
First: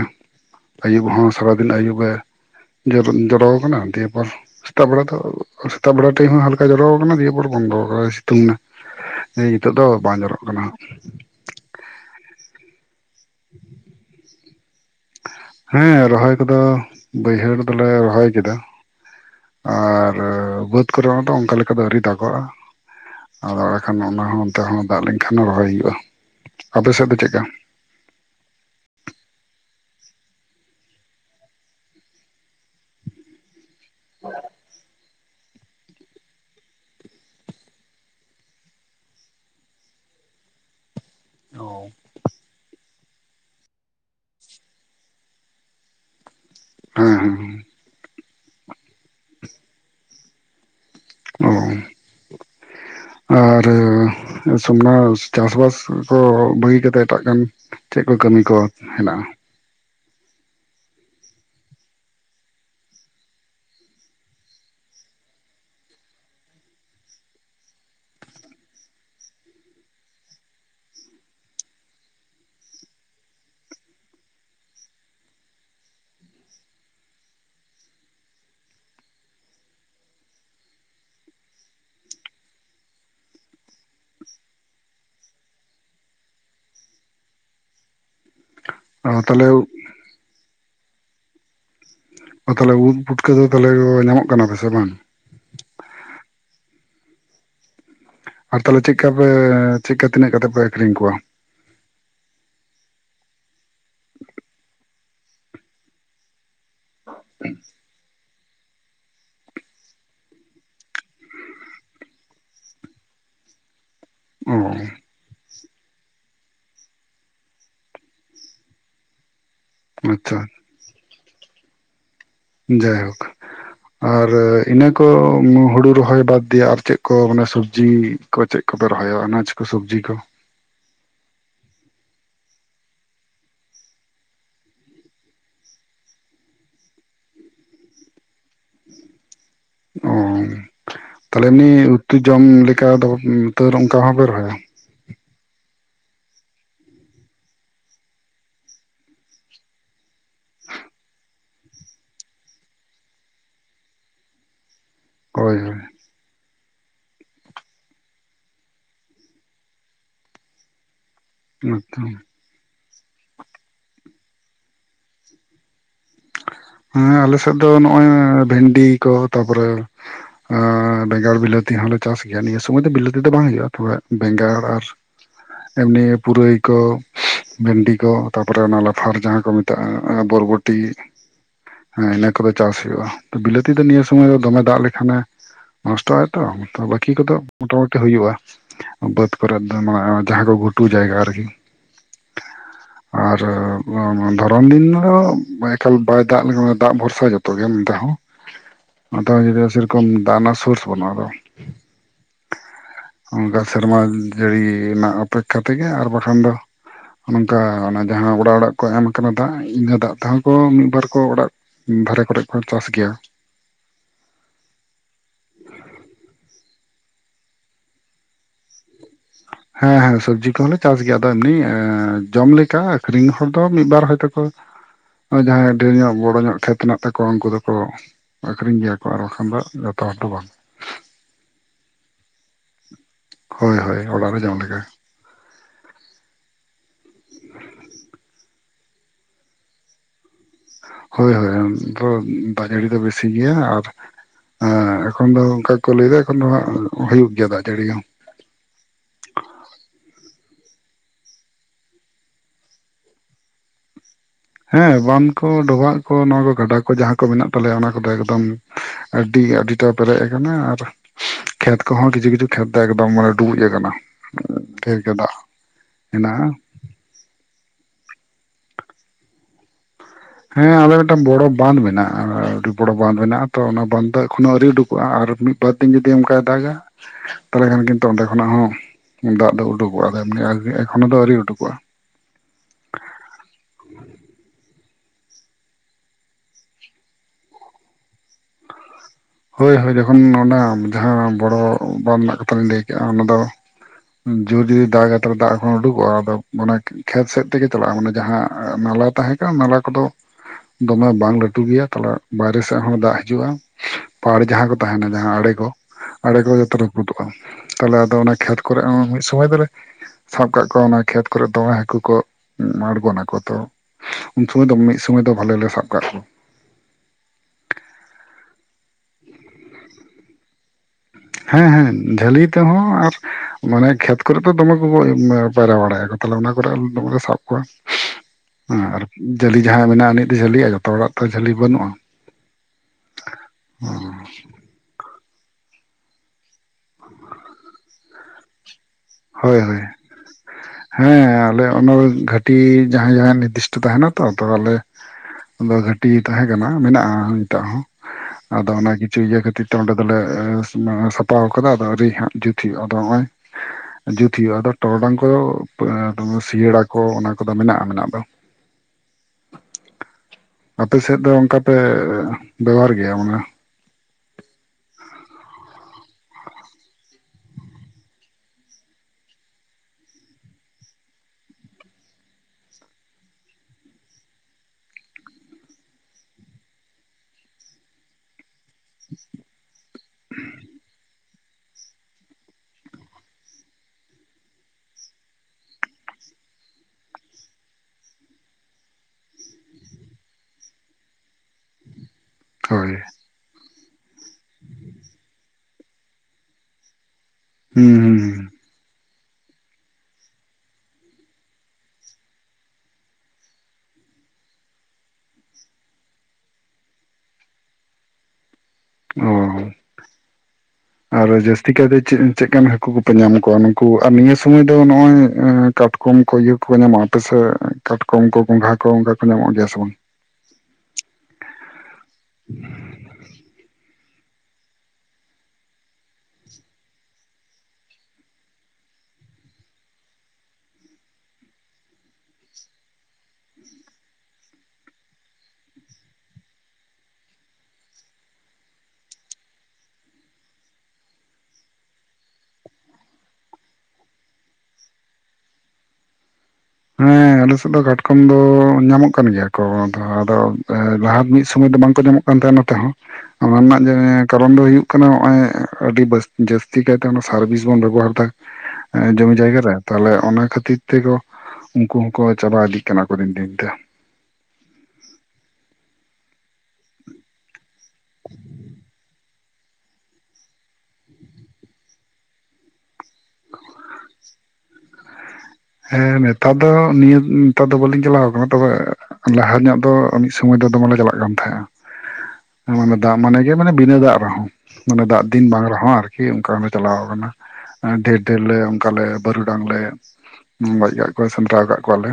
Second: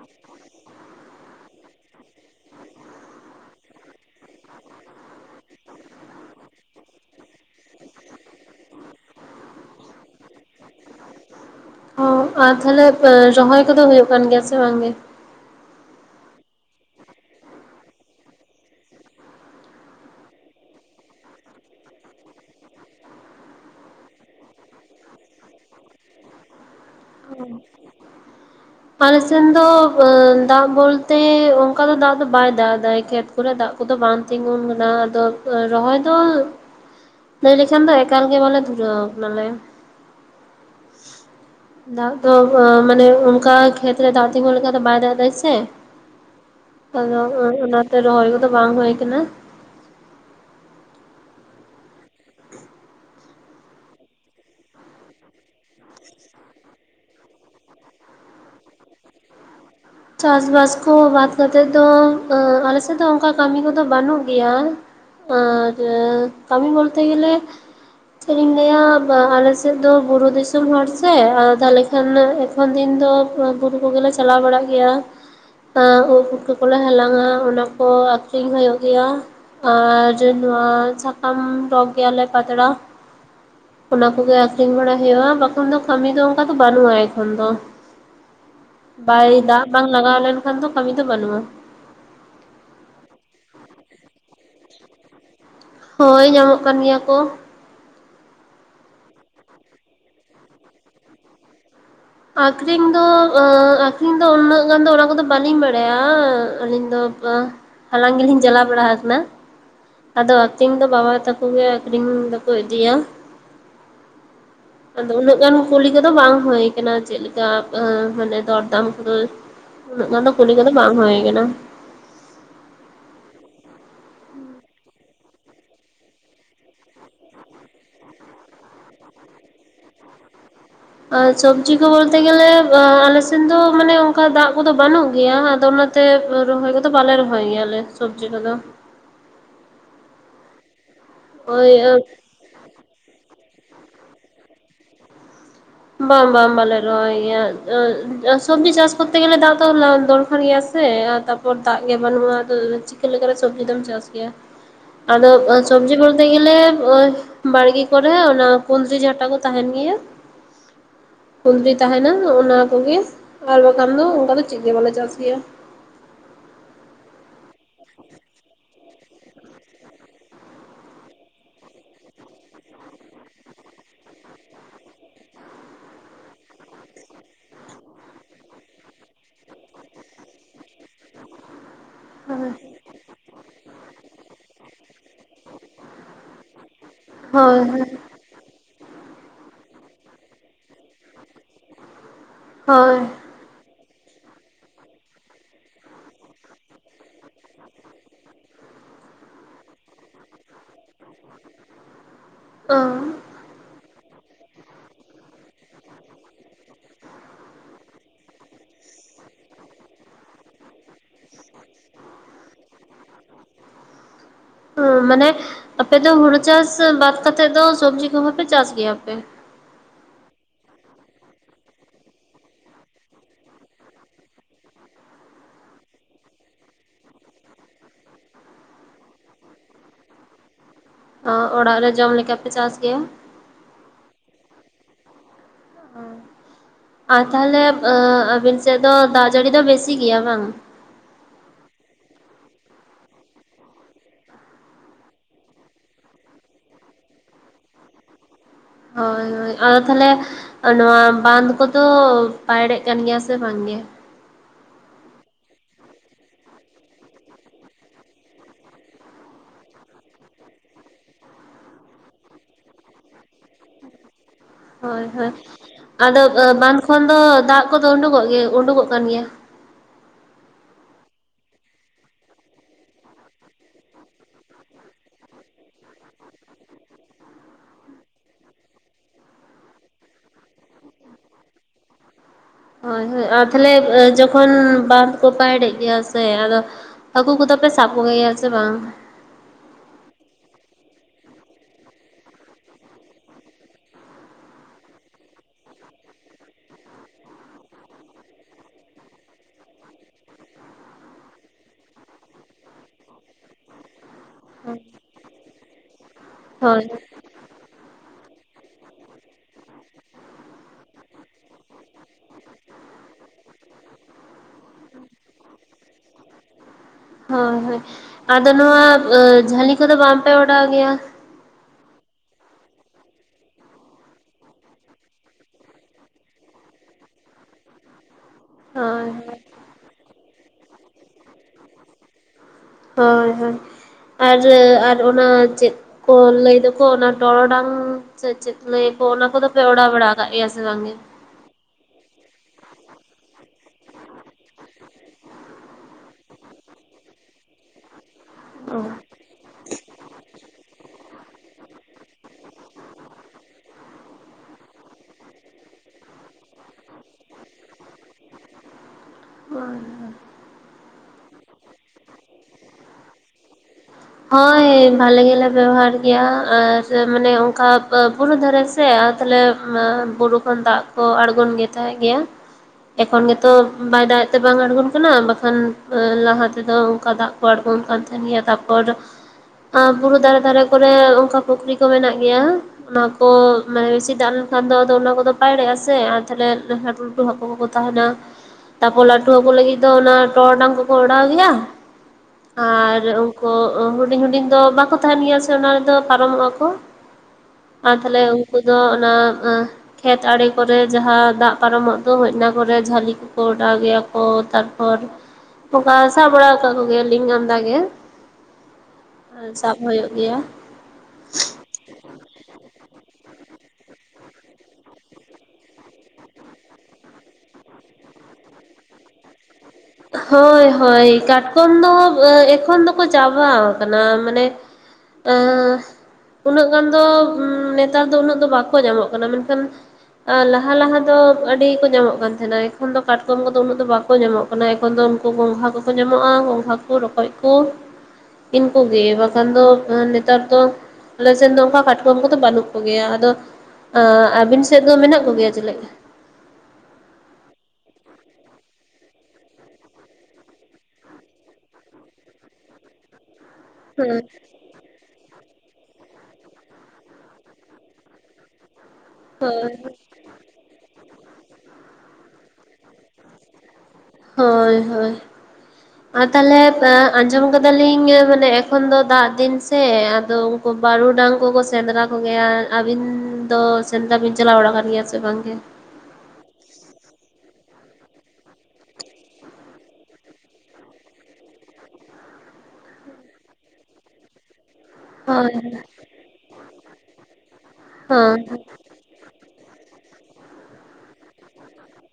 ᱟᱭᱩᱵ ᱦᱚᱸ ᱥᱟᱨᱟᱫᱤᱱ ᱟᱹᱭᱩᱵ ᱮ ᱡᱚᱨ ᱡᱚᱨᱚ ᱠᱟᱱᱟ ᱫᱤᱭᱮᱯᱚᱨ ᱥᱮᱛᱟᱜ ᱵᱮᱲᱟ ᱛᱚ ᱥᱮᱛᱟᱜ ᱵᱮᱲᱟ ᱴᱷᱮᱡ ᱦᱚᱸ ᱦᱟᱞᱠᱟ ᱡᱚᱨᱚ ᱟᱠᱟᱱᱟ ᱫᱤᱭᱮᱯᱚᱨ ᱵᱚᱱᱫᱚ ᱠᱟᱱᱟ ᱥᱤᱛᱩᱝ ᱱᱟ ᱮᱭ ᱱᱤᱛᱚᱜ ᱫᱚ ᱵᱟᱝ ᱡᱚᱨᱚᱜ ᱠᱟᱱᱟ ᱚ ᱟᱨ ᱛᱟᱦᱚᱞᱮ ᱨᱚᱦᱚᱭ ᱠᱚᱫᱚ ᱦᱩᱭᱩᱜ ᱠᱟᱱ ᱜᱮᱭᱟ ᱥᱮ ᱵᱟᱝ ᱜᱮ ᱦᱮᱸ ᱨᱚᱦᱚᱭ ᱠᱚᱫᱚ ᱵᱟᱹᱭᱦᱟᱹᱲ ᱫᱚᱞᱮ ᱨᱚᱦᱚᱭ ᱠᱮᱫᱟ ᱟᱨ ᱵᱟᱹᱫᱽ ᱠᱚᱨᱮ ᱦᱚᱸ ᱛᱚ ᱚᱱᱠᱟ ᱞᱮᱠᱟ ᱫᱚ ᱟᱹᱣᱨᱤ ᱫᱟᱜᱚᱜᱼᱟ ᱟᱫᱚ ᱵᱟᱠᱷᱟᱱ ᱚᱱᱟ ᱦᱚᱸ ᱚᱱᱛᱮ ᱦᱚᱸ ᱫᱟᱜ ᱞᱮᱱᱠᱷᱟᱱ ᱨᱚᱦᱚᱭ ᱦᱩᱭᱩᱜᱼᱟ ᱟᱯᱮ ᱥᱮᱫ ᱫᱚ ᱪᱮᱫᱠᱟ ᱟᱞᱮ ᱥᱮᱱ ᱫᱚ ᱫᱟᱜ ᱵᱚᱞ ᱛᱮ ᱚᱝᱠᱟ ᱫᱚ ᱫᱟᱜ ᱫᱚ ᱵᱟᱭ ᱫᱟᱜ ᱫᱟ ᱠᱷᱮᱛ ᱠᱚᱨᱮ ᱫᱟᱜ ᱠᱚᱫᱚ ᱵᱟᱝ ᱛᱤᱸᱜᱩᱱ ᱠᱟᱱᱟ ᱟᱫᱚ ᱨᱚᱦᱚᱭ ᱫᱚ ᱞᱟᱹᱭ ᱞᱮᱠᱷᱟᱱ ᱫᱚ ᱮᱠᱟᱞ ᱜᱮ ᱵᱟᱞᱮ ᱫᱷᱩᱨᱟᱹᱣ ᱠᱟᱱᱟ ᱞᱮ ᱫᱟᱜ ᱫᱚ ᱢᱟᱱᱮ ᱚᱱᱠᱟᱼᱼ ᱠᱷᱮᱛᱨᱮ ᱫᱟᱜ ᱛᱤᱸᱜᱩ ᱞᱮᱠᱟ ᱛᱚ ᱵᱟᱭ ᱫᱟᱜ ᱫᱟᱭ ᱥᱮ ᱦᱮᱸ ᱦᱮᱸ ᱟᱫᱚ [unintelligible] ᱨᱚᱦᱚᱭ ᱠᱚᱫᱚ ᱵᱟᱝ ᱦᱚᱭ ᱠᱟᱱᱟ ᱚ ᱟᱨᱻ ᱥᱳᱢᱱᱟ ᱪᱟᱥ ᱵᱟᱥ ᱠᱚ ᱵᱟᱹᱜᱤ ᱠᱟᱛᱮ ᱮᱴᱟᱜ ᱠᱟᱹᱢᱤ ᱪᱮᱜ ᱠᱚ ᱠᱟᱹᱢᱤ ᱠᱚ ᱦᱮᱱᱟᱜᱼᱟ? ᱪᱟᱥ ᱵᱟᱥ ᱠᱚ ᱵᱟᱫ ᱠᱟᱛᱮᱫ ᱫᱚ ᱟᱞᱮ ᱥᱮᱫ ᱫᱚ ᱚᱱᱠᱟ ᱠᱟᱹᱢᱤ ᱠᱚᱫᱚ ᱵᱟᱹᱱᱩᱜ ᱜᱮᱭᱟ ᱟᱨ ᱠᱟᱹᱢᱤ ᱵᱚᱞᱛᱮ ᱜᱮᱞᱮᱼᱼ ᱪᱮᱫ ᱤᱧ ᱞᱟᱹᱭᱟ ᱟᱞᱮ ᱥᱮᱫ ᱫᱚ ᱵᱩᱨᱩ ᱫᱤᱥᱚᱢ ᱦᱚᱲ ᱥᱮ [unintelligible] ᱛᱟᱦᱞᱮ [unintelligible] ᱮᱠᱷᱚᱱ ᱫᱤᱱ ᱫᱚ ᱵᱩᱨᱩ ᱠᱚᱜᱮᱞᱮ ᱪᱟᱞᱟᱣ ᱵᱟᱲᱟᱜ ᱜᱮᱭᱟ ᱟᱸ ᱩᱫ ᱯᱩᱴᱠᱟᱸ ᱠᱚᱞᱮ ᱦᱟᱞᱟᱝ-ᱟ ᱚᱱᱟ ᱠᱚ ᱟᱠᱷᱨᱤᱧ ᱦᱳᱭᱳᱜ ᱜᱮᱭᱟ ᱟᱨ ᱡᱮ ᱱᱚᱣᱟ ᱥᱟᱠᱟᱢ ᱨᱚᱜᱽ ᱜᱮᱭᱟᱞᱮ ᱯᱟᱛᱲᱟ ᱚᱱᱟ ᱠᱚᱜᱮ ᱟᱠᱷᱨᱤᱧ ᱵᱟᱲᱟ ᱦᱩᱭᱩᱜ-ᱟ ᱵᱟᱠᱷᱟᱱ ᱫᱚ ᱠᱟᱹᱢᱤ ᱫᱚ ᱚᱱᱠᱟ ᱫᱚ ᱵᱟᱹᱱᱩᱜ-ᱟ ᱮᱠᱷᱚᱱ ᱫᱚ [inaudible] ᱵᱟᱭ ᱛᱟᱦᱚᱞᱮ ᱫᱟᱜ ᱵᱟᱝ ᱞᱟᱜᱟᱣ ᱞᱮᱱ ᱠᱷᱟᱱ ᱫᱚ ᱠᱟᱹᱢᱤ ᱫᱚ ᱵᱟᱹᱱᱩᱜ-ᱟ ᱚ ᱛᱟᱦᱚᱞᱮ ᱩᱫ ᱯᱩᱴᱠᱟᱹ ᱫᱚ ᱛᱟᱞᱦᱮ ᱠᱚ ᱧᱟᱢᱚᱜ ᱠᱟᱱᱟ ᱥᱮ ᱵᱟᱝ ᱦᱳᱭ ᱧᱟᱢᱚᱜ ᱠᱟᱱ ᱜᱤᱭᱟ ᱠᱚ ᱟᱨ ᱛᱟᱞᱦᱮ ᱪᱮᱫᱠᱟ ᱯᱮ ᱪᱮᱫᱠᱟ ᱛᱤᱱᱟᱹᱜ ᱠᱟᱛᱮᱫ ᱯᱮ ᱟᱠᱷᱨᱤᱧ ᱠᱚᱣᱟ ᱟᱠᱷᱨᱤᱧ ᱫᱚ ᱟᱠᱷᱨᱤᱧ ᱫᱚ ᱩᱱᱟᱹᱜ ᱜᱟᱱ ᱫᱚ ᱚᱱᱟ ᱠᱚᱫᱚ ᱵᱟᱹᱞᱤᱧ ᱵᱟᱲᱟᱭᱟ ᱟᱹᱞᱤᱧ ᱫᱚᱼᱼ ᱦᱟᱞᱟᱝ ᱜᱮᱞᱤᱧ ᱪᱟᱞᱟᱣ ᱵᱟᱲᱟᱣ ᱠᱟᱱᱟ ᱟᱫᱚ ᱟᱠᱷᱨᱤᱧ ᱫᱚ ᱵᱟᱵᱟ ᱛᱟᱠᱚ ᱜᱮ ᱟᱠᱷᱨᱤᱧ ᱫᱚᱠᱚ ᱤᱫᱤᱭᱟ ᱚᱻ ᱟᱫᱚ ᱩᱱᱟᱹᱜ ᱜᱟᱱ ᱠᱩᱞᱤ ᱠᱚᱫᱚ ᱵᱟᱝ ᱦᱩᱭ ᱠᱟᱱᱟ ᱪᱮᱫ ᱞᱮᱠᱟ ᱢᱟᱱᱮ ᱫᱚᱨᱫᱟᱢ ᱠᱚᱫᱚ ᱩᱱᱟᱹᱜ ᱜᱟᱱ ᱫᱚ ᱟᱪᱪᱷᱟ ᱠᱩᱞᱤ ᱠᱚᱫᱚ ᱵᱟᱝ ᱦᱩᱭ ᱠᱟᱱᱟ ᱡᱟᱭᱦᱳᱠ ᱟᱨ ᱤᱱᱟᱹ ᱠᱚ ᱦᱩᱲᱩ ᱨᱚᱦᱚᱭ ᱵᱟᱫ ᱫᱤᱭᱮ ᱟᱨ ᱪᱮᱜ ᱠᱚ ᱢᱟᱱᱮ ᱥᱚᱵᱡᱤ ᱠᱚ ᱪᱮᱫ ᱠᱚᱯᱮ ᱨᱚᱦᱚᱭᱟ ᱟᱱᱟᱡᱽ ᱠᱚ ᱥᱚᱵᱡᱤ ᱠᱚᱼᱼ ᱟᱨ ᱥᱚᱵᱡᱤ ᱠᱚ ᱵᱚᱞᱛᱮ ᱜᱮᱞᱮ ᱟᱞᱮ ᱥᱮᱱ ᱫᱚ ᱢᱟᱱᱮ ᱚᱱᱠᱟ ᱫᱟᱜ ᱠᱚᱫᱚ ᱵᱟᱹᱱᱩᱜ ᱜᱮᱭᱟ ᱟᱫᱚ ᱚᱱᱟ ᱛᱮ ᱨᱚᱦᱚᱭ ᱠᱚᱫᱚ ᱵᱟᱞᱮ ᱨᱚᱦᱚᱭ ᱜᱮᱭᱟ ᱞᱮ ᱥᱚᱵᱽᱡᱤ ᱠᱚᱫᱚ ᱚ ᱛᱟᱞᱦᱮ ᱮᱢᱱᱤ ᱳᱭ ᱩᱛᱩ ᱡᱚᱢ ᱞᱮᱠᱟ ᱫᱚ ᱛᱟᱣ ᱨᱮᱦᱚᱸ ᱚᱱᱠᱟ ᱵᱟᱝ ᱯᱮ ᱨᱚᱦᱚᱭᱟ ᱵᱟᱝ ᱵᱟᱝ ᱵᱟᱞᱮ ᱨᱚᱦᱚᱭ ᱜᱮᱭᱟ ᱥᱚᱵᱽᱡᱤ ᱪᱟᱥ ᱠᱚᱨ ᱛᱮ ᱜᱮᱞᱮ ᱫᱟᱜ ᱫᱚ ᱫᱚᱨᱠᱟᱨ ᱜᱮᱭᱟ ᱥᱮ ᱟᱨ ᱛᱟᱯᱚᱨ ᱛᱟᱨᱯᱚᱨ ᱫᱟᱜ ᱜᱮ ᱵᱟᱹᱱᱩᱜᱼᱟ ᱛᱚ ᱪᱤᱠᱟᱹ ᱞᱮᱠᱟ ᱨᱮ ᱥᱚᱵᱡᱤ ᱫᱚᱢ ᱪᱟᱥ ᱜᱮᱭᱟ ᱟᱫᱚ ᱦᱳᱭ ᱦᱳᱭ ᱥᱚᱵᱡᱤ ᱵᱚᱞ ᱛᱮ ᱜᱮᱞᱮ ᱳᱭ ᱵᱟᱲᱜᱮ ᱠᱚᱨᱮ ᱚᱱᱟ ᱠᱩᱸᱫᱽᱨᱤ ᱡᱷᱟᱴᱟ ᱠᱚ ᱛᱟᱦᱮᱱ ᱜᱮᱭᱟ ᱾ ᱠᱩᱸᱱᱫᱽᱨᱤ ᱛᱟᱦᱮᱱᱟ ᱮᱠᱫᱚᱢ ᱚᱱᱟ ᱠᱚᱜᱮ ᱟᱨ ᱵᱟᱝᱠᱷᱟᱱ ᱫᱚ ᱚᱱᱠᱟ ᱫᱚ ᱪᱮᱫ ᱜᱮ ᱵᱟᱞᱮ ᱪᱟᱥ ᱜᱮᱭᱟ ᱾ ᱦᱮᱸ, ᱟᱞᱮ ᱥᱮᱫ ᱫᱚ ᱱᱚᱜᱼᱚᱭ ᱵᱷᱮᱱᱰᱤ ᱠᱚ ᱛᱟᱯᱚᱨᱮ ᱟᱨ ᱵᱮᱸᱜᱟᱲ ᱵᱤᱞᱟᱹᱛᱤ ᱦᱚᱸᱞᱮ ᱪᱟᱥ ᱜᱮᱭᱟ, ᱱᱤᱭᱟᱹ ᱥᱚᱢᱚᱭ ᱫᱚ ᱵᱤᱞᱟᱹᱛᱤ ᱫᱚ ᱵᱟᱝ ᱦᱩᱭᱩᱜᱼᱟ ᱛᱷᱚᱲᱟ ᱵᱮᱸᱜᱟᱲ ᱟᱨ ᱮᱢᱱᱤ ᱯᱩᱨᱟᱹᱭ ᱠᱚ, ᱵᱷᱮᱱᱰᱤ ᱠᱚ ᱛᱟᱯᱚᱨᱮ ᱚᱱᱟ ᱞᱟᱯᱷᱟᱨ ᱡᱟᱦᱟᱸ ᱠᱚ ᱢᱮᱛᱟᱜᱼᱟ ᱵᱚᱨᱵᱚ ᱴᱤ ᱾ ᱦᱮᱸ ᱤᱱᱟᱹ ᱠᱚᱫᱚ ᱪᱟᱥ ᱦᱩᱭᱩᱜᱼᱟ, ᱵᱤᱞᱟᱹᱛᱤ ᱫᱚ ᱱᱤᱭᱟᱹ ᱥᱚᱢᱚᱭ ᱫᱚ ᱫᱚᱢᱮ ᱫᱟᱜ ᱞᱮᱠᱷᱟᱱᱮ ᱱᱚᱥᱴᱚ ᱟᱭᱛᱚ ᱛᱚ ᱵᱟᱹᱠᱤ ᱠᱚᱫᱚ ᱦᱳᱭ ᱢᱚᱴᱟ ᱦᱳᱭ ᱢᱩᱴᱤ ᱦᱩᱭᱩᱜᱼᱟ ᱾ ᱵᱟᱹᱫ ᱠᱚᱨᱮᱜ ᱫᱚ ᱱᱚᱣᱟ ᱡᱟᱦᱟᱸ ᱠᱚ ᱜᱷᱩᱴᱩ ᱡᱟᱭᱜᱟ ᱟᱨᱠᱤ ᱾ ᱦᱳᱭ ᱾ ᱟᱨ ᱱᱳᱣᱟ ᱱᱳᱣᱟ ᱫᱷᱚᱨᱚᱱ ᱫᱤᱱ ᱫᱚ ᱵᱟᱭ ᱮᱠᱟᱞ ᱵᱟᱭ ᱫᱟᱜ ᱞᱮᱠᱷᱟ ᱢᱟ ᱫᱟᱜ ᱵᱷᱚᱨᱥᱟ ᱡᱚᱛᱚ ᱜᱮ ᱚᱱᱚᱛᱮ ᱦᱚᱸ ᱾ ᱱᱚᱛᱮ ᱦᱚᱸ ᱡᱚᱫᱤᱣ ᱥᱮᱨᱚᱠᱚᱢ ᱫᱟᱜ ᱱᱟᱜ ᱥᱳᱨᱥ ᱵᱟᱹᱱᱩᱜᱼᱟ, ᱟᱫᱚ ᱚ ᱾ ᱚᱝᱠᱟ ᱥᱮᱨᱢᱟ ᱡᱟᱹᱲᱤ ᱱᱟᱜ ᱚᱯᱮᱠᱠᱷᱟ ᱛᱮᱜᱮ ᱟᱨ ᱵᱟᱠᱷᱟᱱ ᱫᱚ ᱱᱚᱝᱠᱟ ᱚᱱᱟ ᱡᱟᱦᱟᱸ ᱚᱲᱟᱜ ᱚᱲᱟᱜ ᱠᱚ ᱮᱢ ᱠᱟᱱᱟ ᱫᱟᱜ ᱤᱱᱟᱹ ᱫᱟᱜ ᱛᱮᱦᱚᱸ ᱠᱚ ᱢᱤᱜ ᱵᱟᱨ ᱠᱚ ᱚᱲᱟᱜ ᱫᱷᱟᱨᱮ ᱠᱚᱨᱮᱜ ᱠᱚ ᱪᱟᱥ ᱜᱮᱭᱟ ᱾ ᱦᱩᱸ, ᱢᱟᱱᱮ ᱟᱯᱮ ᱫᱚ ᱦᱩᱲᱩ ᱪᱟᱥ ᱵᱟᱫ ᱠᱟᱛᱮᱫ ᱫᱚ ᱥᱚᱵᱽᱡᱤ ᱠᱚᱦᱚᱸ ᱯᱮ ᱪᱟᱥ ᱜᱮᱭᱟ ᱯᱮ? ᱦᱮᱸ ᱦᱮᱸ ᱥᱚᱵᱽᱡᱤ ᱠᱚᱦᱚᱸᱞᱮ ᱪᱟᱥ ᱜᱮᱭᱟ, ᱟᱫᱚ ᱮᱢᱱᱤ ᱮᱻ ᱡᱚᱢ ᱞᱮᱠᱟ ᱟᱠᱷᱨᱤᱧ ᱦᱚᱲ ᱫᱚ ᱢᱤᱫ ᱵᱟᱨ ᱦᱚᱭᱛᱳ ᱡᱟᱦᱟᱸᱭ ᱰᱷᱮᱨ ᱧᱚᱜ ᱵᱚᱲᱚ ᱧᱚᱜ ᱠᱷᱮᱛ ᱦᱮᱱᱟᱜ ᱛᱟᱠᱚᱣᱟ ᱩᱝᱠᱩ ᱫᱚᱠᱚ ᱟᱠᱷᱨᱤᱧ ᱜᱮᱭᱟ ᱠᱚ ᱟᱨ ᱵᱟᱠᱷᱟᱱ ᱫᱚ ᱡᱚᱛᱚ ᱦᱚᱲ ᱫᱚ ᱵᱟ ᱾ ᱦᱚᱸ, ᱚᱲᱟᱜ ᱨᱮ ᱡᱚᱢ ᱞᱮᱠᱟ ᱯᱮ ᱪᱟᱥ ᱜᱮᱭᱟ? ᱦᱳᱭ, ᱦᱳᱭ, ᱚᱲᱟᱜ ᱨᱮ ᱡᱚᱢ ᱞᱮᱠᱟ ᱾ ᱟᱨ ᱛᱟᱦᱞᱮ ᱟᱸᱻ ᱟᱵᱤᱱ ᱥᱮᱫ ᱫᱚ ᱫᱟᱜ ᱡᱟᱹᱲᱤ ᱫᱚ ᱵᱮᱥᱤ ᱜᱮᱭᱟ ᱵᱟᱝ? ᱦᱳᱭ ᱦᱳᱭ ᱦᱳᱭ, ᱱᱚᱛᱮ ᱫᱟᱜ ᱡᱟᱹᱲᱤ ᱫᱚ ᱵᱮᱥᱤ ᱜᱮᱭᱟ ᱟᱨ ᱟ ᱮᱠᱷᱚᱱ ᱫᱚ ᱚᱱᱠᱟ ᱜᱮᱠᱚ ᱞᱟᱹᱭ ᱫᱟ ᱮᱠᱷᱚᱱ ᱫᱚ ᱦᱟᱜ ᱦᱩᱭᱩᱜ ᱜᱮᱭᱟ ᱫᱟᱜ ᱡᱟᱹᱲᱤ ᱦᱚᱸ ᱾ ᱦᱳᱭ, ᱦᱳᱭ, ᱟᱫᱚ ᱛᱟᱦᱚᱞᱮ ᱱᱚᱣᱟ ᱵᱟᱸᱫ ᱠᱚᱫᱚ ᱯᱟᱭᱲᱮᱜ ᱠᱟᱱ ᱜᱮᱭᱟ ᱥᱮ ᱵᱟᱝᱜᱮ? ᱦᱮᱸ ᱵᱟᱸᱫᱷ ᱠᱚ ᱰᱚᱵᱷᱟᱜ ᱠᱚ, ᱱᱚᱣᱟ ᱠᱚ ᱜᱟᱰᱟ ᱠᱚ ᱡᱟᱦᱟᱸ ᱠᱚ ᱢᱮᱱᱟᱜ ᱛᱟᱞᱮᱭᱟ ᱚᱱᱟ ᱠᱚᱫᱚ ᱮᱠᱫᱚᱢ ᱟᱹᱰᱤ ᱟᱹᱰᱤᱴᱟ ᱯᱮᱨᱮᱡ ᱠᱟᱱᱟ ᱟᱨ ᱠᱷᱮᱛ ᱠᱚᱦᱚᱸ ᱠᱤᱪᱷᱩ ᱠᱤᱪᱷᱩ ᱠᱷᱮᱛ ᱫᱚ ᱮᱠᱫᱚᱢ ᱢᱟᱱᱮ ᱰᱩᱵᱩᱡ ᱟᱠᱟᱱᱟ ᱾ ᱦᱳᱭ, ᱦᱳᱭ, ᱟᱫᱚ ᱚ ᱦᱮᱱᱟᱜᱼᱟ ᱵᱟᱸᱫᱷ ᱠᱷᱚᱱ ᱫᱚ ᱫᱟᱜ ᱠᱚᱫᱚ ᱩᱸᱰᱩᱝᱚᱜ ᱜᱮ ᱩᱰᱩᱝᱚᱜ ᱠᱟᱱ ᱜᱮᱭᱟ? ᱦᱮᱸ ᱟᱞᱮ ᱢᱮᱫᱴᱟᱝ ᱵᱚᱲᱚ ᱵᱟᱸᱫ ᱢᱮᱱᱟᱜᱼᱟ ᱟᱹᱰᱤ ᱵᱚᱲᱚ ᱵᱟᱸᱫᱷ ᱢᱮᱱᱟᱜᱼᱟ ᱛᱚ ᱚᱱᱟ ᱵᱟᱸᱫᱷ ᱫᱟᱜ ᱮᱠᱷᱚᱱᱚ ᱟᱣᱨᱤ ᱩᱰᱩᱠᱚᱜᱼᱟ ᱟᱨ ᱢᱤᱫ ᱵᱟᱨ ᱫᱤᱱ ᱡᱩᱫᱤ ᱚᱱᱠᱟᱭ ᱫᱟᱜᱟ, ᱛᱟᱦᱚᱞᱮ ᱠᱷᱟᱱ ᱠᱤᱱᱛᱩ ᱚᱸᱰᱮ ᱠᱷᱚᱱᱟᱜ ᱦᱚᱸ ᱫᱟᱜ ᱫᱚ ᱩᱰᱩᱠᱚᱜᱼᱟ ᱮᱢᱱᱤ ᱟᱹᱨᱠᱤ ᱮᱠᱷᱱᱚ ᱫᱚ ᱟᱣᱨᱤ ᱩᱰᱩᱠᱚᱜᱼᱟ ᱾ ᱦᱳᱭ, ᱦᱳᱭ, ᱟᱨ ᱛᱟᱦᱞᱮ ᱮ ᱡᱚᱠᱷᱚᱱ ᱵᱟᱸᱫ ᱠᱚ ᱯᱟᱭᱲᱮᱡ ᱜᱮᱭᱟ ᱥᱮ ᱟᱫᱚ ᱦᱟᱹᱠᱩ ᱠᱚᱫᱚ ᱯᱮ ᱥᱟᱵ ᱠᱚᱜᱮ ᱜᱮᱭᱟ ᱥᱮ ᱵᱟᱝ? ᱦᱳᱭ, ᱦᱳᱭ, ᱡᱚᱠᱷᱚᱱ ᱚᱱᱟ ᱡᱟᱦᱟᱸ ᱵᱚᱲᱚ ᱵᱟᱸᱫ ᱨᱮᱱᱟᱜ ᱠᱟᱛᱷᱟ ᱞᱤᱧ ᱞᱟᱹᱭ ᱠᱮᱜᱼᱟ ᱚᱱᱟ ᱫᱚ ᱡᱳᱨ ᱡᱩᱫᱤ ᱫᱟᱜᱼᱟ ᱛᱚᱵᱮ ᱫᱟᱜ ᱠᱚᱦᱚᱸ ᱩᱰᱩᱠᱚᱜᱼᱟ, ᱟᱫᱚ ᱚᱱᱟ ᱠᱷᱮᱛ ᱥᱮᱫ ᱛᱮᱜᱮ ᱪᱟᱞᱟᱜᱼᱟ ᱢᱟᱱᱮ ᱡᱟᱦᱟᱸ ᱱᱟᱞᱟ ᱛᱟᱦᱮᱸ ᱠᱟᱱ ᱱᱟᱞᱟ ᱠᱚᱫᱚ ᱫᱚᱢᱮ ᱵᱟᱝ ᱞᱟᱹᱴᱩ ᱜᱮᱭᱟ, ᱛᱟᱞᱦᱮ ᱵᱟᱭᱨᱮ ᱥᱮᱫ ᱦᱚᱸ ᱫᱟᱜ ᱦᱤᱡᱩᱜᱼᱟ ᱾ ᱯᱟᱦᱟᱲ ᱡᱟᱦᱟᱸ ᱠᱚ ᱛᱟᱦᱮᱱᱟ ᱡᱟᱦᱟᱸ ᱟᱲᱮᱠᱚ ᱟᱲᱮ ᱠᱚ ᱡᱚᱛᱚ ᱦᱳᱭ ᱨᱟᱹᱯᱩᱫᱚᱜ ᱟ, ᱛᱟᱦᱞᱮ ᱟᱫᱚ ᱚᱱᱟ ᱠᱷᱮᱛ ᱠᱚᱨᱮᱜ ᱦᱚᱸ ᱢᱤᱫ ᱥᱚᱢᱚᱭ ᱫᱚᱞᱮ ᱥᱟᱵ ᱠᱟᱜ ᱠᱚᱣᱟ ᱚᱱᱟ ᱠᱷᱮᱛ ᱠᱚᱨᱮᱜ ᱫᱚᱢᱮ ᱦᱟᱹᱠᱩ ᱠᱚ ᱟᱬᱜᱚᱱᱟᱠᱚ, ᱛᱚ ᱩᱱᱥᱚᱢᱚᱭ ᱫᱚ ᱢᱤᱫ ᱥᱚᱢᱚᱭ ᱫᱚ ᱵᱷᱟᱞᱮ ᱞᱮ ᱥᱟᱵ ᱠᱟᱜ ᱠᱚᱣᱟ ᱾ ᱦᱳᱭ, ᱦᱳᱭ, ᱟᱫᱚ ᱱᱚᱣᱟ ᱟᱸ ᱡᱷᱟᱹᱞᱤ ᱠᱚᱫᱚ ᱵᱟᱝᱯᱮ ᱚᱰᱟᱣ ᱜᱮᱭᱟ? ᱦᱮᱸ ᱦᱮᱸ ᱡᱷᱟᱹᱞᱤ ᱛᱮᱦᱚᱸ ᱟᱨ ᱢᱟᱱᱮ ᱠᱷᱮᱛ ᱠᱚᱨᱮ ᱫᱚ ᱫᱚᱢᱮ ᱠᱚᱠᱚ ᱮᱢ ᱯᱟᱭᱨᱟ ᱵᱟᱲᱟᱭᱟᱠᱚ᱾ ᱛᱟᱞᱦᱮ ᱚᱱᱟ ᱠᱚᱨᱮᱞᱮ ᱫᱚᱢᱮ ᱞᱮ ᱥᱟᱵ ᱠᱚᱣᱟ᱾ ᱟᱨ ᱦᱳᱭ ᱡᱷᱟᱹᱞᱤ ᱡᱟᱦᱟᱸᱭᱟᱜ ᱢᱮᱱᱟᱜᱼᱟ ᱩᱱᱤᱭᱟᱜ ᱫᱚ ᱡᱷᱟᱹᱞᱤᱜᱼᱟ ᱡᱚᱛᱚ ᱦᱚᱲᱟᱜ ᱛᱚ ᱡᱷᱟᱹᱞᱤ ᱵᱟᱹᱱᱩᱜᱼᱟ᱾ ᱦᱳᱭ ᱦᱳᱭ ᱟᱨ ᱟᱨ ᱚᱱᱟ ᱪᱮᱫ ᱠᱚ ᱞᱟᱹᱭ ᱫᱚᱠᱚ ᱚᱱᱟ ᱴᱚᱨᱚᱰᱟᱝ ᱥᱮ ᱪᱮᱫ ᱞᱟᱹᱭ ᱦᱳᱭ ᱦᱳᱭ, ᱦᱮᱸ ᱟᱞᱮ ᱚᱱᱟ [unintelligible] ᱴᱤ ᱡᱟᱦᱟᱸᱭ ᱡᱟᱦᱟᱸᱭᱟᱜ ᱱᱤᱨᱫᱤᱥᱴᱚ ᱛᱟᱦᱮᱱᱟ ᱛᱚ, ᱟᱫᱚ ᱟᱞᱮ ᱟᱫᱚ ᱜᱷᱟᱹᱴᱤ ᱛᱟᱦᱮᱸ ᱠᱟᱱᱟ ᱢᱮᱱᱟᱜᱼᱟ ᱱᱤᱛᱚᱜ ᱦᱚᱸ᱾ ᱟᱫᱚ ᱚ ᱚᱱᱟ ᱠᱤᱪᱷᱩ ᱤᱭᱟᱹ ᱠᱷᱟᱹᱛᱤᱨ ᱛᱮ ᱚᱸᱰᱮ ᱫᱚ ᱞᱮ [unintelligible] ᱯᱟᱣ ᱠᱟᱫᱟ ᱟᱫᱚ ᱟᱹᱣᱨᱤ ᱦᱟᱸᱜ ᱡᱩᱛ ᱦᱩᱭᱩᱜ-ᱟ ᱟᱫᱚ ᱦᱚᱜᱼᱚᱭ ᱡᱩᱛ ᱦᱩᱭᱩᱜᱼᱟ ᱟᱫᱚ ᱴᱚᱨᱰᱟᱝ ᱠᱚᱫᱚ ᱮᱸ ᱛᱳᱢᱟᱨ ᱥᱤᱭᱟᱹᱲᱟ ᱠᱚ ᱚᱱᱟ ᱠᱚ ᱫᱚ ᱢᱮᱱᱟᱜᱼᱟ ᱢᱮᱱᱟᱜ ᱫᱚ᱾ ᱦᱳᱭ᱾ ᱟᱯᱮ ᱥᱮᱫ ᱫᱚ ᱚᱱᱠᱟ ᱯᱮ ᱵᱮᱵᱷᱟᱨ ᱜᱮᱭᱟ ᱚᱱᱟ? ᱦᱳᱭ ᱵᱷᱟᱞᱮ ᱜᱮᱞᱮ ᱵᱮᱵᱚᱦᱟᱨ ᱮᱭᱟ ᱟᱨ ᱢᱟᱱᱮ ᱚᱝᱠᱟ ᱵᱩᱨᱩ ᱫᱷᱟᱨᱮ ᱥᱮ ᱟᱨ ᱛᱟᱞᱦᱮ ᱵᱩᱨᱩ ᱠᱷᱚᱱ ᱫᱟᱜ ᱠᱚ ᱟᱬᱜᱚᱱ ᱜᱮ ᱛᱟᱦᱮᱸᱜ ᱜᱮᱭᱟ᱾ ᱮᱠᱷᱚᱱ ᱜᱮᱛᱚ ᱵᱟᱭ ᱫᱟᱜ ᱮᱫ ᱛᱮ ᱵᱟᱝ ᱟᱬᱜᱚᱱ ᱠᱟᱱᱟ ᱵᱟᱠᱷᱟᱱ ᱮ ᱞᱟᱦᱟ ᱛᱮᱫᱚ ᱚᱱᱠᱟ ᱫᱟᱜ ᱠᱚ ᱟᱬᱜᱚᱱ ᱠᱟᱱ ᱛᱟᱦᱮᱱ ᱜᱮᱭᱟ ᱛᱟᱨᱯᱚᱨ [inaudible] ᱟᱸ ᱵᱩᱨᱩ ᱫᱷᱟᱨᱮ ᱫᱷᱟᱨᱮ ᱠᱚᱨᱮ ᱚᱝᱠᱟ ᱯᱩᱠᱷᱨᱤ ᱠᱚ ᱢᱮᱱᱟᱜ ᱜᱮᱭᱟ᱾ ᱚᱱᱟ ᱠᱚ ᱢᱟᱱᱮ ᱵᱮᱥᱤ ᱫᱟᱜ ᱞᱮᱱᱠᱷᱟᱱ ᱫᱚ ᱟᱫᱚ ᱚᱱᱟ ᱠᱚᱫᱚ ᱯᱟᱭᱲᱮᱼᱟ ᱥᱮ ᱟᱨ ᱛᱟᱦᱞᱮ [inaudible] ᱞᱟᱹᱴᱩ ᱦᱟᱹᱠᱩ ᱦᱚᱠᱚ ᱛᱟᱦᱮᱱᱟ ᱛᱟᱯᱚᱨ ᱞᱟᱹᱴᱷᱩ ᱦᱟᱹᱠᱩ ᱞᱟᱹᱜᱤᱫ ᱫᱚ ᱚᱱᱟ ᱴᱚᱨᱰᱟᱝ ᱠᱚ ᱠᱚ ᱚᱰᱟᱣ ᱜᱮᱭᱟ, ᱦᱳᱭ ᱟᱨ ᱠᱚ ᱦᱩᱰᱤᱧ ᱦᱩᱰᱤᱧ ᱫᱚ ᱵᱟᱠᱚ ᱛᱟᱦᱮᱱ ᱜᱮᱭᱟ ᱥᱮ ᱚᱱᱟ ᱨᱮᱫᱚ ᱯᱟᱨᱚᱢᱚᱜᱼᱟ ᱠᱚ᱾ ᱟᱨ ᱦᱩᱸ ᱛᱟᱞᱦᱮ ᱩᱱᱠᱩ ᱦᱩᱸ ᱫᱚ ᱚᱱᱟ ᱟᱸ ᱠᱷᱮᱛ ᱟᱲᱮ ᱠᱚᱨᱮ ᱡᱟᱦᱟᱸ ᱫᱟᱜ ᱯᱟᱨᱚᱢᱚᱜ ᱫᱚ ᱦᱩᱭ ᱚᱱᱟ ᱠᱚᱨᱮ ᱡᱷᱟᱞᱤ ᱠᱚᱠᱚ ᱚᱰᱟᱣ ᱜᱮᱭᱟ ᱠᱚ ᱛᱟᱨ ᱯᱚᱨ ᱚᱱᱠᱟ ᱥᱟᱵ ᱵᱟᱲᱟᱣ ᱠᱟᱜ ᱠᱚ ᱜᱮᱭᱟᱞᱤᱧ ᱟᱢᱫᱟ ᱜᱮ᱾ ᱟᱨ ᱚ ᱥᱟᱵ ᱦᱳᱭᱳᱜ ᱜᱮᱭᱟ᱾ [inaudible] ᱟᱨ ᱡᱟᱹᱥᱛᱤ ᱠᱟᱭ ᱛᱮ ᱪᱮᱜ ᱪᱮᱫᱠᱟᱱ ᱦᱟᱹᱠᱩ ᱠᱚᱯᱮ ᱧᱟᱢ ᱠᱚᱣᱟ ᱱᱩᱠᱩ ᱟᱨ ᱱᱤᱭᱟᱹ ᱥᱩᱢᱚᱭ ᱫᱚ ᱱᱚᱸᱜᱼᱚᱭ ᱮᱸ ᱠᱟᱴᱠᱚᱢ ᱠᱚ ᱤᱭᱟᱹ ᱠᱚ ᱧᱟᱢᱚᱜᱼᱟ ᱟᱯᱮ ᱥᱮ ᱠᱟᱴᱠᱚᱢ ᱠᱚ ᱜᱚᱸᱜᱷᱟ ᱠᱚ ᱚᱱᱠᱟ ᱠᱚ ᱧᱟᱢᱚᱜ ᱜᱮᱭᱟ ᱥᱮ ᱵᱟᱝ? ᱦᱳᱭ ᱦᱳᱭ ᱠᱟᱴᱠᱚᱢ ᱫᱚ ᱮ ᱮᱠᱷᱚᱱ ᱫᱚᱠᱚ ᱪᱟᱵᱟᱣ ᱠᱟᱱᱟ ᱢᱟᱱᱮ ᱮ ᱩᱱᱟᱹᱜ ᱜᱟᱱ ᱫᱚ ᱩᱸ ᱱᱮᱛᱟᱨ ᱫᱚ ᱩᱱᱟᱹᱜ ᱫᱚ ᱵᱟᱠᱚ ᱧᱟᱢᱚᱜ ᱠᱟᱱᱟ ᱢᱮᱱᱠᱷᱟᱱ ᱟᱨ ᱞᱟᱦᱟ ᱞᱟᱦᱟ ᱫᱚ ᱟᱹᱰᱤ ᱠᱚ ᱧᱟᱢᱚᱜ ᱠᱟᱱ ᱛᱟᱦᱮᱸᱱᱟ ᱮᱠᱷᱚᱱ ᱫᱚ ᱠᱟᱴᱠᱚᱢ ᱠᱚᱫᱚ ᱩᱱᱟᱹᱜ ᱫᱚ ᱵᱟᱠᱚ ᱧᱟᱢᱚᱜ ᱚᱱᱟ ᱮᱠᱷᱚᱱ ᱫᱚ ᱩᱱᱠᱩ ᱜᱚᱸᱜᱷᱟ ᱠᱚᱠᱚ ᱧᱟᱢᱚᱜᱼᱟ ᱜᱚᱸᱜᱷᱟ ᱠᱚ ᱨᱚᱠᱚᱡ ᱠᱚ ᱤᱱᱠᱩ ᱜᱮ ᱵᱟᱠᱷᱟᱱ ᱫᱚ ᱮ ᱱᱮᱛᱟᱨ ᱫᱚ ᱟᱞᱮ ᱥᱮᱱ ᱫᱚ ᱚᱱᱠᱟ ᱠᱟᱴᱠᱚᱢ ᱠᱚᱫᱚ ᱵᱟᱹᱱᱩᱜ ᱠᱚᱜᱮᱭᱟ ᱟᱫᱚ ᱮᱸ ᱟᱹᱵᱤᱱ ᱥᱮᱫ ᱫᱚ ᱢᱮᱱᱟᱜ ᱠᱚᱜᱮᱭᱟ ᱪᱮᱞᱮᱫ? ᱦᱮᱸ᱾ ᱟᱞᱮ ᱥᱮᱫ ᱫᱚ ᱠᱟᱴᱠᱚᱢ ᱫᱚ ᱧᱟᱢᱚᱜ ᱠᱟᱱ ᱜᱮᱭᱟ ᱠᱚ ᱟᱫᱟ ᱟᱫᱚ ᱞᱟᱦᱟ ᱢᱤᱫ ᱥᱚᱢᱚᱭ ᱫᱚ ᱵᱟᱝᱠᱚ ᱧᱟᱢᱚᱜ ᱠᱟᱱ ᱛᱟᱦᱮᱸᱜ ᱱᱚᱛᱮ ᱦᱚᱸ, ᱚᱱᱟ ᱨᱮᱱᱟᱜ ᱡᱮ ᱦᱮᱸ ᱠᱟᱨᱚᱱ ᱫᱚ ᱦᱩᱭᱩᱜ ᱠᱟᱱᱟ ᱦᱚᱸᱜᱼᱚᱭ ᱟᱹᱰᱤ ᱵᱟᱹᱥ ᱡᱟᱹᱥᱛᱤ ᱠᱟᱭᱛᱮ ᱚᱱᱟ ᱥᱟᱨ ᱵᱤᱥ ᱵᱚᱱ ᱵᱮᱵᱚᱦᱟᱨ ᱫᱟ ᱮᱸ ᱡᱚᱢᱤ ᱡᱟᱭᱜᱟ ᱦᱳᱭ ᱨᱮ ᱛᱟᱦᱚᱞᱮ ᱚᱱᱟ ᱠᱷᱟᱹᱛᱤᱨ ᱛᱮᱠᱚ ᱩᱱᱠᱩ ᱦᱚᱸᱠᱚ ᱪᱟᱵᱟ ᱤᱫᱤᱜ ᱠᱟᱱᱟ ᱠᱚ ᱫᱤᱱ ᱫᱤᱱ ᱛᱮ᱾ ᱦᱳᱭ ᱦᱳᱭ᱾ [inaudible] ᱟᱨ ᱛᱟᱦᱞᱮ ᱟᱸᱡᱚᱢ ᱠᱟᱫᱟ ᱞᱤᱧ ᱢᱟᱱᱮ ᱮᱠᱷᱚᱱ ᱫᱚ ᱫᱟᱜ ᱫᱤᱱ ᱥᱮ ᱟᱫᱚ ᱵᱟᱹᱨᱩᱰᱟᱝ ᱠᱚ ᱠᱚ ᱥᱮᱸᱫᱽᱨᱟ ᱠᱚ ᱜᱮᱭᱟ ᱟᱹᱵᱤᱱ ᱫᱚ ᱥᱮᱱᱫᱟ ᱵᱤᱱ ᱪᱟᱞᱟᱣ ᱵᱟᱲᱟᱣ ᱠᱟᱱ ᱜᱮᱭᱟ ᱥᱮ ᱵᱟᱝ ᱜᱮ? ᱦᱮᱸ ᱱᱮᱛᱟᱨ ᱫᱚ ᱱᱤᱭᱟᱹ ᱱᱮᱛᱟᱨ ᱫᱚ ᱵᱟᱹᱞᱤᱧ ᱪᱟᱞᱟᱣ ᱠᱟᱱᱟ ᱛᱚᱵᱮ ᱞᱟᱦᱟ ᱧᱚᱜ ᱫᱚ ᱢᱤᱫ ᱥᱚᱢᱚᱭ ᱫᱚ ᱫᱚᱢᱮ ᱞᱮ ᱪᱟᱞᱟᱜ ᱠᱟᱱ ᱛᱟᱦᱮᱸᱜᱼᱟ᱾ ᱦᱮᱸ ᱢᱟᱱᱮ ᱫᱟᱜ ᱢᱟᱱᱮ ᱜᱮ ᱢᱟᱱᱮ ᱵᱤᱱᱟᱹ ᱫᱟᱜ ᱨᱮᱦᱚᱸ᱾ ᱢᱟᱱᱮ ᱫᱟᱜ ᱫᱤᱱ ᱦᱳᱭ ᱵᱟᱝ ᱨᱮ ᱦᱚᱸ ᱟᱨᱠᱤ ᱚᱝᱠᱟ ᱦᱚᱸᱞᱮ ᱪᱟᱞᱟᱣ ᱠᱟᱱᱟ, ᱮ ᱰᱷᱮᱨ ᱦᱳᱭ ᱰᱷᱮᱨ ᱞᱮ ᱚᱝᱠᱟ ᱞᱮ ᱵᱟᱹᱨᱩᱰᱟᱝ ᱞᱮ ᱜᱚᱡ ᱠᱟᱜ ᱠᱚᱣᱟ ᱥᱮᱸᱫᱽᱨᱟᱣ ᱠᱟᱜ ᱠᱚᱣᱟᱞᱮ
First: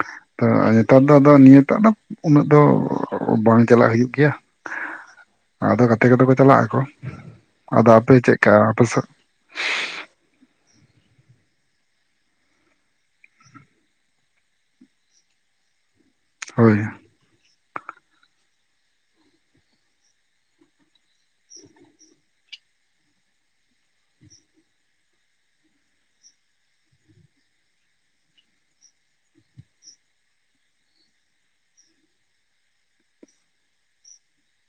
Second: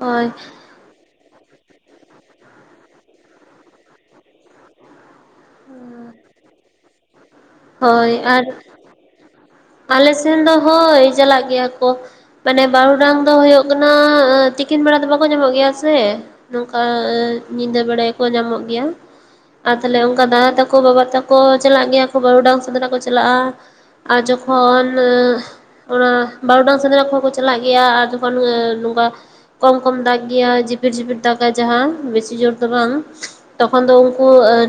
ᱦᱳᱭ ᱛᱚ ᱱᱤᱛ ᱛᱟᱨ ᱫᱚ ᱟᱫᱚ ᱱᱤᱭᱟᱹᱴᱟᱜ ᱫᱚ ᱩᱱᱟᱹᱜ ᱫᱚ ᱵᱟᱝ ᱪᱟᱞᱟᱜ ᱦᱩᱭᱩᱜ ᱜᱮᱭᱟ᱾ ᱟᱫᱚ ᱜᱟᱛᱮ ᱠᱚ ᱫᱚ ᱠᱚ ᱪᱟᱞᱟᱜ ᱟᱠᱚ, ᱟᱫᱚ ᱦᱳᱭ ᱟᱯᱮ ᱟᱨ ᱪᱮᱜᱠᱟ ᱟᱯᱮ ᱥᱮᱫ? ᱟᱞᱮ ᱥᱮᱱ ᱫᱚ ᱦᱳᱭ ᱪᱟᱞᱟᱜ ᱜᱮᱭᱟ ᱠᱚ᱾ ᱢᱟᱱᱮ ᱵᱟᱨᱩᱰᱟᱝ ᱫᱚ ᱦᱳᱭᱳᱜ ᱠᱟᱱᱟ ᱮ ᱛᱤᱠᱤᱱ ᱵᱮᱲᱟ ᱫᱚ ᱵᱟᱠᱚ ᱧᱟᱢᱚᱜ ᱜᱮᱭᱟ ᱥᱮ᱾ ᱱᱚᱝᱠᱟ ᱦᱳᱭ ᱟᱹ ᱧᱤᱫᱟᱹ ᱵᱮᱲᱟᱭ ᱠᱚ ᱧᱟᱢᱚᱜ ᱜᱮᱭᱟ᱾ ᱟᱨ ᱛᱟᱞᱦᱮ ᱚᱝᱠᱟ ᱫᱟᱫᱟ ᱛᱟᱠᱚ, ᱵᱟᱵᱟ ᱛᱟᱠᱚ ᱪᱟᱞᱟᱜ ᱜᱮᱭᱟ ᱠᱚ ᱵᱟᱹᱩᱰᱟᱝ ᱥᱮᱸᱫᱽᱨᱟᱜ ᱠᱚ ᱪᱟᱞᱟᱜ-ᱟ᱾ ᱟᱨ ᱡᱚᱠ ᱠᱷᱚᱱ ᱚᱱᱟ ᱵᱟᱨᱚᱰᱟᱝ ᱥᱮᱸᱫᱽᱨᱟ ᱠᱚ ᱦᱚᱸ ᱠᱚ ᱪᱟᱞᱟᱜ ᱜᱮᱭᱟ ᱟᱨ ᱡᱚᱠᱷᱚᱱ ᱱᱚᱝᱠᱟ ᱠᱚᱢ ᱠᱚᱢ ᱫᱟᱜ ᱜᱮᱭᱟ ᱡᱤᱯᱤᱨ ᱡᱤᱯᱤᱨ ᱫᱟᱜᱟᱭ ᱡᱟᱦᱟᱸ, ᱵᱮᱥᱤ ᱡᱳᱨ ᱫᱚ ᱵᱟᱝ᱾ ᱛᱚᱠᱷᱚᱱ ᱫᱚ ᱩᱝᱠᱩ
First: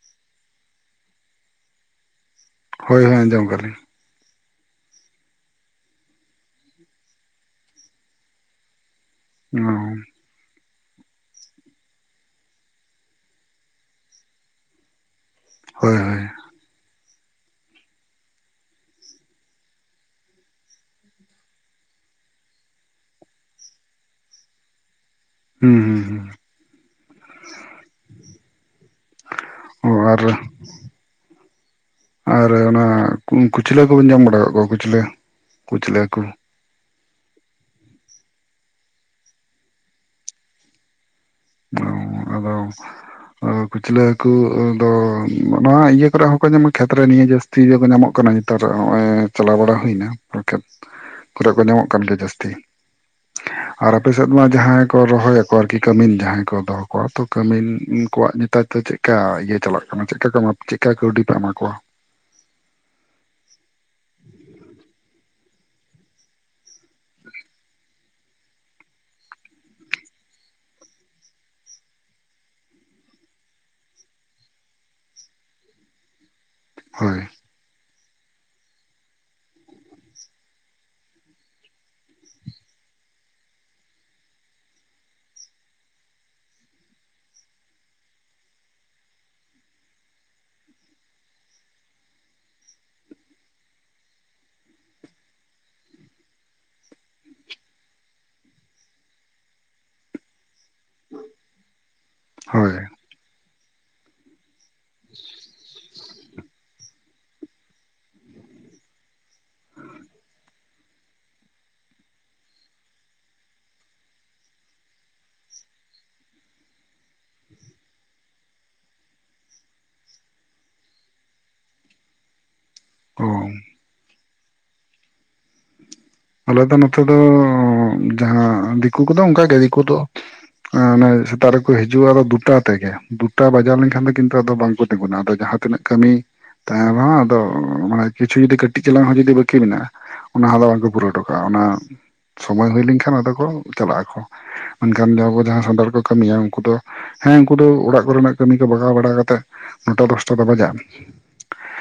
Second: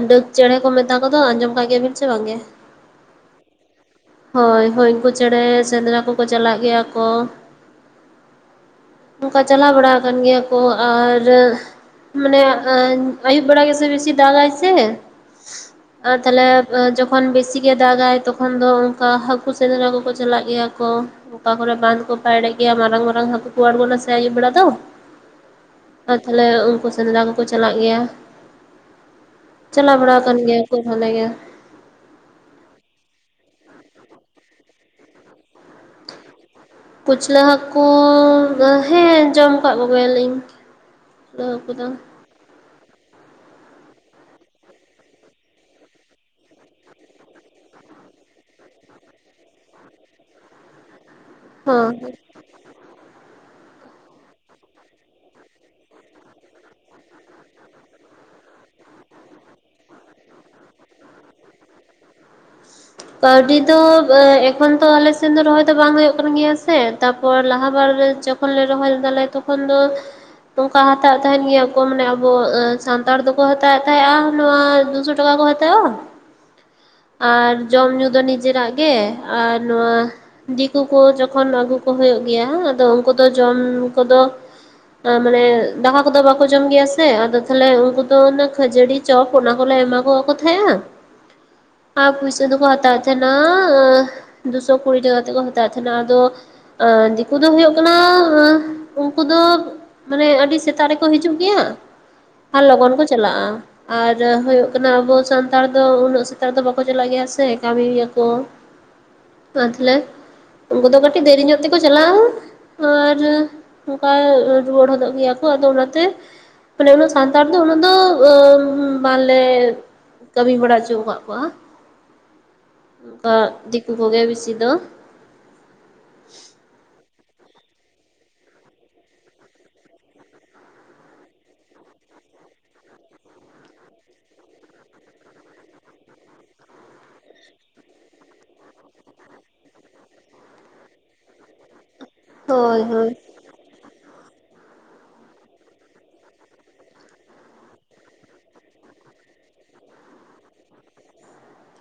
ᱰᱟᱹᱠ ᱪᱮᱸᱬᱮ ᱠᱚ ᱢᱮᱛᱟ ᱠᱚ ᱫᱚ, ᱟᱸᱡᱚᱢ ᱠᱟᱜ ᱜᱮᱭᱟᱵᱤᱱ ᱥᱮ ᱵᱟᱝ ᱜᱮ? ᱦᱳᱭ ᱦᱳᱭ ᱟᱸᱡᱚᱢ ᱠᱟᱜ-ᱟ ᱞᱤᱧ᱾ ᱦᱳᱭ ᱦᱳᱭ ᱩᱝᱠᱩ ᱪᱮᱸᱬᱮ ᱥᱮᱸᱫᱽᱨᱟ ᱠᱚ ᱠᱚ ᱪᱟᱞᱟᱜ ᱜᱮᱭᱟ ᱠᱚ᱾ ᱱᱚᱝᱠᱟ ᱪᱟᱞᱟᱣ ᱚ ᱵᱟᱲᱟ ᱟᱠᱟᱱ ᱜᱮᱭᱟᱢ? ᱚ ᱟᱨ ᱢᱟᱱᱮ ᱟᱹᱧ ᱟᱹᱭᱩᱵ ᱵᱮᱲᱟ ᱜᱮ ᱥᱮ ᱵᱮᱥᱤ ᱫᱟᱜᱟᱭ ᱥᱮ᱾ ᱦᱳᱭ ᱟᱨ ᱦᱳᱭ ᱛᱟᱞᱮ ᱡᱚᱠᱷᱚᱱ ᱵᱮᱥᱤ ᱜᱮ ᱫᱟᱜᱟᱭ ᱛᱚᱠᱷᱚᱱ ᱫᱚ ᱠᱟ ᱦᱟᱹᱠᱩ ᱥᱮᱸᱫᱽᱨᱟ ᱠᱚ ᱠᱚ ᱪᱟᱞᱟᱜ ᱜᱮᱭᱟ ᱠᱚ᱾ ᱚᱠᱟ ᱠᱚ ᱨᱮ ᱵᱟᱸᱫ ᱠᱚ ᱯᱟᱭᱲᱮᱜ ᱜᱮᱭᱟ ᱢᱟᱨᱟᱝ ᱢᱟᱨᱟᱝ ᱦᱟᱹᱠᱩ ᱠᱚ ᱟᱲᱜᱚᱱᱟ ᱥᱮ ᱟᱹᱭᱩᱵ ᱵᱮᱲᱟ ᱫᱚ᱾ ᱦᱩᱸ ᱦᱩᱸ ᱟᱨ ᱦᱩᱸ ᱛᱷᱟᱞᱮ ᱩᱝᱠᱩ ᱥᱮᱸᱫᱽᱨᱟ ᱠᱚ ᱠᱚ ᱪᱟᱞᱟᱜ ᱜᱮᱭᱟ᱾ ᱚ ᱪᱟᱞᱟ ᱵᱟᱲᱟᱣ ᱟᱨ ᱠᱟᱱ ᱜᱮᱭᱟ ᱠᱚ ᱵᱷᱟᱞᱮ ᱜᱮ᱾ ᱟᱨ ᱚᱱᱟ ᱠᱩ ᱠᱩᱪᱞᱟᱹ ᱦᱟᱹᱠᱩ ᱵᱮᱱ ᱡᱟᱢ ᱵᱟᱲᱟᱣ ᱠᱟᱜ ᱠᱚᱣᱟ ᱠᱩᱪᱞᱟᱹ ᱠᱩᱪᱞᱟᱹ ᱦᱟᱹᱠᱩ? ᱠᱩᱪᱞᱟᱹ ᱦᱟᱹᱠᱩ ᱫᱚ ᱦᱮᱸ ᱡᱚᱢ ᱠᱟᱜ ᱠᱚ ᱜᱮᱭᱟᱞᱤᱧ᱾ ᱟᱫᱚ ᱩᱝᱠᱩ ᱫᱚ ᱟᱫᱚ ᱟᱫᱚ ᱠᱩᱪᱞᱟᱹ ᱦᱟᱹᱠᱩ ᱫᱚ ᱱᱚ-ᱱᱚᱣᱟ ᱤᱭᱟᱹ ᱠᱚᱨᱮ ᱦᱚᱸ ᱠᱚ ᱧᱟᱢᱟ ᱠᱷᱮᱛ ᱨᱮ ᱱᱤᱭᱟᱹ ᱡᱟᱹᱥ ᱛᱤ ᱨᱮ ᱠᱚ ᱧᱟᱢᱚᱜ ᱠᱟᱱᱟ ᱧᱮᱛᱟᱨ ᱦᱚᱸᱜ-ᱚᱭ ᱪᱟᱞᱟᱣ ᱵᱟᱲᱟ ᱦᱩᱭ ᱱᱟ ᱯᱚᱲᱠᱮᱛ᱾ ᱠᱚᱨᱮᱜ ᱠᱚ ᱧᱟᱢᱚᱜ ᱦᱚᱸ ᱠᱟᱱ ᱜᱮᱭᱟ ᱡᱟᱹᱥᱛᱤ ᱟᱨ ᱟᱯᱮ ᱥᱮᱫ ᱢᱟ ᱡᱟᱦᱟᱸᱭ ᱠᱚ ᱨᱚᱦᱚᱭᱟᱠᱚ ᱟᱨ ᱠᱤ ᱠᱟᱹᱢᱤ ᱡᱟᱦᱟᱸᱭ ᱠᱚ ᱫᱚᱦᱚᱸ ᱠᱚᱣᱟ ᱛᱚ ᱠᱟᱹᱢᱤ ᱠᱚᱣᱟᱜ ᱱᱮᱛᱟᱨ ᱫᱚ ᱪᱮᱜᱠᱟ ᱤᱭᱟᱹ ᱪᱟᱞᱟᱜ ᱠᱟᱱᱟ ᱪᱮᱜ ᱠᱟ ᱠᱚ ᱮᱢᱟ ᱪᱮᱜᱠᱟ ᱠᱟᱹᱣᱰᱤ ᱯᱮ ᱮᱢᱟ ᱠᱚᱣᱟ? ᱠᱟᱹᱣᱰᱤ ᱫᱚ ᱮᱠᱷᱚᱱ ᱛᱚ ᱟᱞᱮ ᱥᱮᱱ ᱫᱚ ᱨᱚᱦᱚᱭ ᱫᱚ ᱵᱟᱝ ᱦᱳᱭᱳᱜ ᱠᱟᱱ ᱜᱮᱭᱟ ᱥᱮ ᱛᱟᱯᱚᱨ ᱞᱟᱦᱟ ᱵᱟᱨ ᱨᱮ ᱡᱚᱠ ᱠᱷᱚᱱ ᱞᱮ ᱨᱚᱦᱚᱭ ᱞᱮᱫᱟ ᱞᱮ ᱛᱚᱠᱷᱚᱱ ᱫᱚ ᱚᱝᱠᱟ ᱦᱟᱛᱟᱣᱮᱫ ᱛᱟᱦᱮᱸᱱ ᱜᱮᱭᱟᱹ ᱠᱚ ᱢᱟᱱᱮ ᱟᱵᱚ ᱮᱸ ᱥᱟᱱᱛᱟᱲ ᱫᱚ ᱠᱚ ᱦᱟᱛᱟᱣᱮᱫ ᱛᱟᱦᱮᱸᱜ-ᱟ ᱱᱚᱣᱟ ᱫᱩᱥᱚ ᱴᱟ ᱴᱟᱠᱟ ᱠᱚ ᱦᱟᱛᱟᱣᱟ᱾ ᱦᱳᱭ᱾ ᱟᱨ ᱡᱚᱢ ᱧᱩ ᱫᱚ ᱱᱤᱡᱮ ᱨᱟᱜ ᱜᱮ ᱟᱨ ᱱᱚᱣᱟ ᱫᱤᱠᱩ ᱠᱚ ᱡᱚᱠᱷᱚᱱ ᱟᱹᱜᱩ ᱠᱚ ᱦᱳᱭᱳᱜ ᱜᱮᱭᱟ ᱟᱫᱚ ᱩᱝᱠᱩ ᱫᱚ ᱡᱚᱢ ᱠᱚᱫᱚ ᱟ ᱢᱟᱱᱮ ᱫᱟᱠᱟ ᱠᱚᱫᱚ ᱵᱟᱠᱚ ᱡᱚᱢ ᱜᱮᱭᱟ ᱥᱮ ᱟᱫᱚ ᱛᱷᱟᱞᱮ ᱩᱝᱠᱩ ᱫᱚ ᱚᱱᱟ ᱠᱷᱟᱹᱡᱟᱹᱲᱤ ᱪᱚᱯ ᱚᱱᱟ ᱠᱚᱞᱮ ᱮᱢᱟ ᱠᱚ ᱜᱚᱜᱠ ᱛᱟᱦᱮᱸᱜ-ᱟ [inaudible] ᱟ ᱯᱩᱭᱥ ᱛᱮ ᱫᱚ ᱠᱚ ᱦᱟᱛᱟᱣᱮᱜ ᱛᱟᱦᱮᱱᱟᱻ ᱫᱩᱥᱚ ᱠᱩᱲᱤ ᱴᱟᱠᱟ ᱠᱟᱛᱮᱜ ᱠᱚ ᱦᱟᱛᱟᱣᱮᱫ ᱛᱟᱦᱮᱸᱱᱟ, ᱟᱫᱚ ᱟ ᱫᱤᱠᱩ ᱫᱚ ᱦᱩᱭᱩᱜ ᱠᱟᱱᱟᱻ ᱩᱝᱠᱩ ᱫᱚ ᱢᱟᱱᱮ ᱟᱹᱰᱤ ᱥᱮᱛᱟᱜ ᱨᱮᱠᱚ ᱦᱤᱡᱩᱜ ᱜᱮᱭᱟ ᱾ ᱟᱨ ᱦᱳᱭ ᱞᱚᱜᱚᱱ ᱠᱚ ᱪᱟᱞᱟᱜ-ᱟ ᱟᱨ ᱦᱩᱭᱩᱜ ᱠᱟᱱᱟ ᱟᱵᱚ ᱥᱟᱱᱛᱟᱲ ᱫᱚ ᱩᱱᱟᱹᱜ ᱥᱮ ᱛᱟᱨ ᱫᱚ ᱵᱟᱠᱚ ᱪᱟᱞᱟᱜ ᱜᱮᱭᱟ ᱥᱮ ᱠᱟᱹᱢᱤ ᱜᱮᱭᱟ ᱠᱚ [inaudible] ᱩᱝᱠᱩ ᱫᱚ ᱠᱟᱹᱴᱤᱜ ᱫᱮᱨᱤ ᱧᱚᱜ ᱛᱮ ᱠᱚ ᱪᱟᱞᱟᱜ-ᱟ ᱾ ᱟᱨ ᱚᱝᱠᱟ ᱨᱩᱣᱟᱹᱲ ᱦᱚᱫᱚᱜ ᱜᱮᱭᱟ ᱠᱚ ᱟᱫᱚ ᱚᱱᱟ ᱛᱮᱼᱼ ᱢᱟᱱᱮ ᱩᱱᱟᱹᱜ ᱥᱟᱱᱛᱟᱨ ᱫᱚ ᱩᱱᱟᱹᱜ ᱫᱚ ᱟᱹ ᱵᱟᱞᱮᱼᱼ ᱠᱟᱹᱢᱤ ᱵᱟᱲᱟ ᱚᱪᱚᱣ ᱠᱟᱜ ᱠᱚᱣᱟ ᱾ ᱚ ᱚᱝᱠᱟ [inaudible] ᱫᱤᱠᱩ ᱠᱚ ᱜᱮ ᱵᱤᱥᱤ ᱫᱚ ᱾ ᱟᱞᱮ ᱫᱚ ᱱᱚᱛᱮ ᱫᱚ ᱡᱟᱦᱟᱸ ᱫᱤᱠᱩ ᱠᱚᱫᱚ ᱚᱱᱠᱟᱜᱮ ᱫᱤᱠᱩ ᱫᱚᱼᱼ ᱚᱱᱮ ᱥᱮᱛᱟᱜ ᱨᱮᱠᱚ ᱦᱤᱡᱩᱜᱼᱟ ᱫᱚ ᱫᱩᱴᱟ ᱛᱮᱜᱮ, ᱫᱩᱴᱟ ᱵᱟᱡᱟᱣ ᱞᱮᱱᱠᱷᱟᱱ ᱫᱚ ᱠᱤᱱᱛᱩ ᱟᱫᱚ ᱵᱟᱝᱠᱚ ᱛᱤᱸᱜᱩᱱᱟ ᱟᱫᱚ ᱡᱟᱦᱟᱸ ᱛᱤᱱᱟᱹᱜᱼᱼ ᱠᱟᱹᱢᱤᱼᱼ ᱛᱟᱭᱚᱢ ᱦᱚᱸ ᱟᱫᱚ ᱢᱟᱱᱮ ᱠᱤᱪᱷᱩ ᱡᱩᱫᱤ ᱠᱟᱹᱴᱤᱡ ᱪᱟᱞᱟᱝ ᱦᱚᱸ ᱡᱩᱫᱤ ᱵᱟᱹᱠᱤ ᱢᱮᱱᱟᱜᱼᱟ ᱚᱱᱟ ᱦᱚᱸᱫᱚ ᱵᱟᱝᱠᱚ ᱯᱩᱨᱟᱹᱣᱟ ᱾ ᱴᱚ ᱠᱟᱜᱼᱟ, ᱚᱱᱟ ᱥᱚᱢᱚᱭ ᱦᱳᱭ ᱦᱩᱭ ᱦᱳᱭ᱾ ᱞᱮᱱᱠᱷᱟᱱ ᱟᱫᱚ ᱠᱚ ᱪᱟᱞᱟᱜ ᱟᱠᱚ ᱾ ᱢᱮᱱᱠᱷᱟᱱ ᱫᱚ ᱟᱵᱚ ᱡᱟᱦᱟᱸ ᱦᱚᱫᱚᱲ ᱠᱚ ᱠᱟᱹᱢᱤᱭᱟ ᱩᱱᱠᱩ ᱫᱚᱼᱼ ᱦᱮᱸ ᱩᱱᱠᱩ ᱫᱚ ᱚᱲᱟᱜ ᱠᱚᱨᱮᱱᱟᱜ ᱠᱟᱹᱢᱤ ᱠᱚ ᱵᱟᱜᱟᱣ ᱵᱟᱲᱟ ᱠᱟᱛᱮᱫ ᱱᱚᱴᱟ ᱫᱚᱥᱴᱟ ᱫᱚ ᱵᱟᱡᱟᱜ ᱾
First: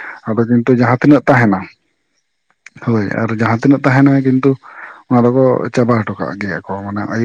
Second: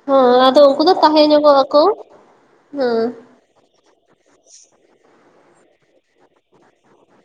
ᱦᱮᱸ ᱟᱫᱚ ᱠᱤᱱᱛᱩ ᱩᱱᱠᱩ ᱫᱚ ᱡᱟᱦᱟᱸ ᱛᱤᱱᱟᱹᱜ ᱛᱟᱦᱮᱸ ᱛᱟᱦᱮᱱᱟ, ᱧᱚᱜᱚᱜ ᱟᱠᱚ ᱦᱮᱸ᱾ ᱦᱳᱭ ᱟᱫᱚ ᱡᱟᱦᱟᱸᱼᱼ ᱛᱟᱸᱦᱮᱱᱟ ᱠᱤᱱᱛᱩ ᱚᱱᱟ ᱫᱚᱠᱚ ᱪᱟᱵᱟ ᱦᱚᱴᱚ ᱠᱟᱜ ᱜᱮᱭᱟ ᱠᱚ ᱢᱟᱱᱮ ᱟᱭᱩᱵᱼᱼ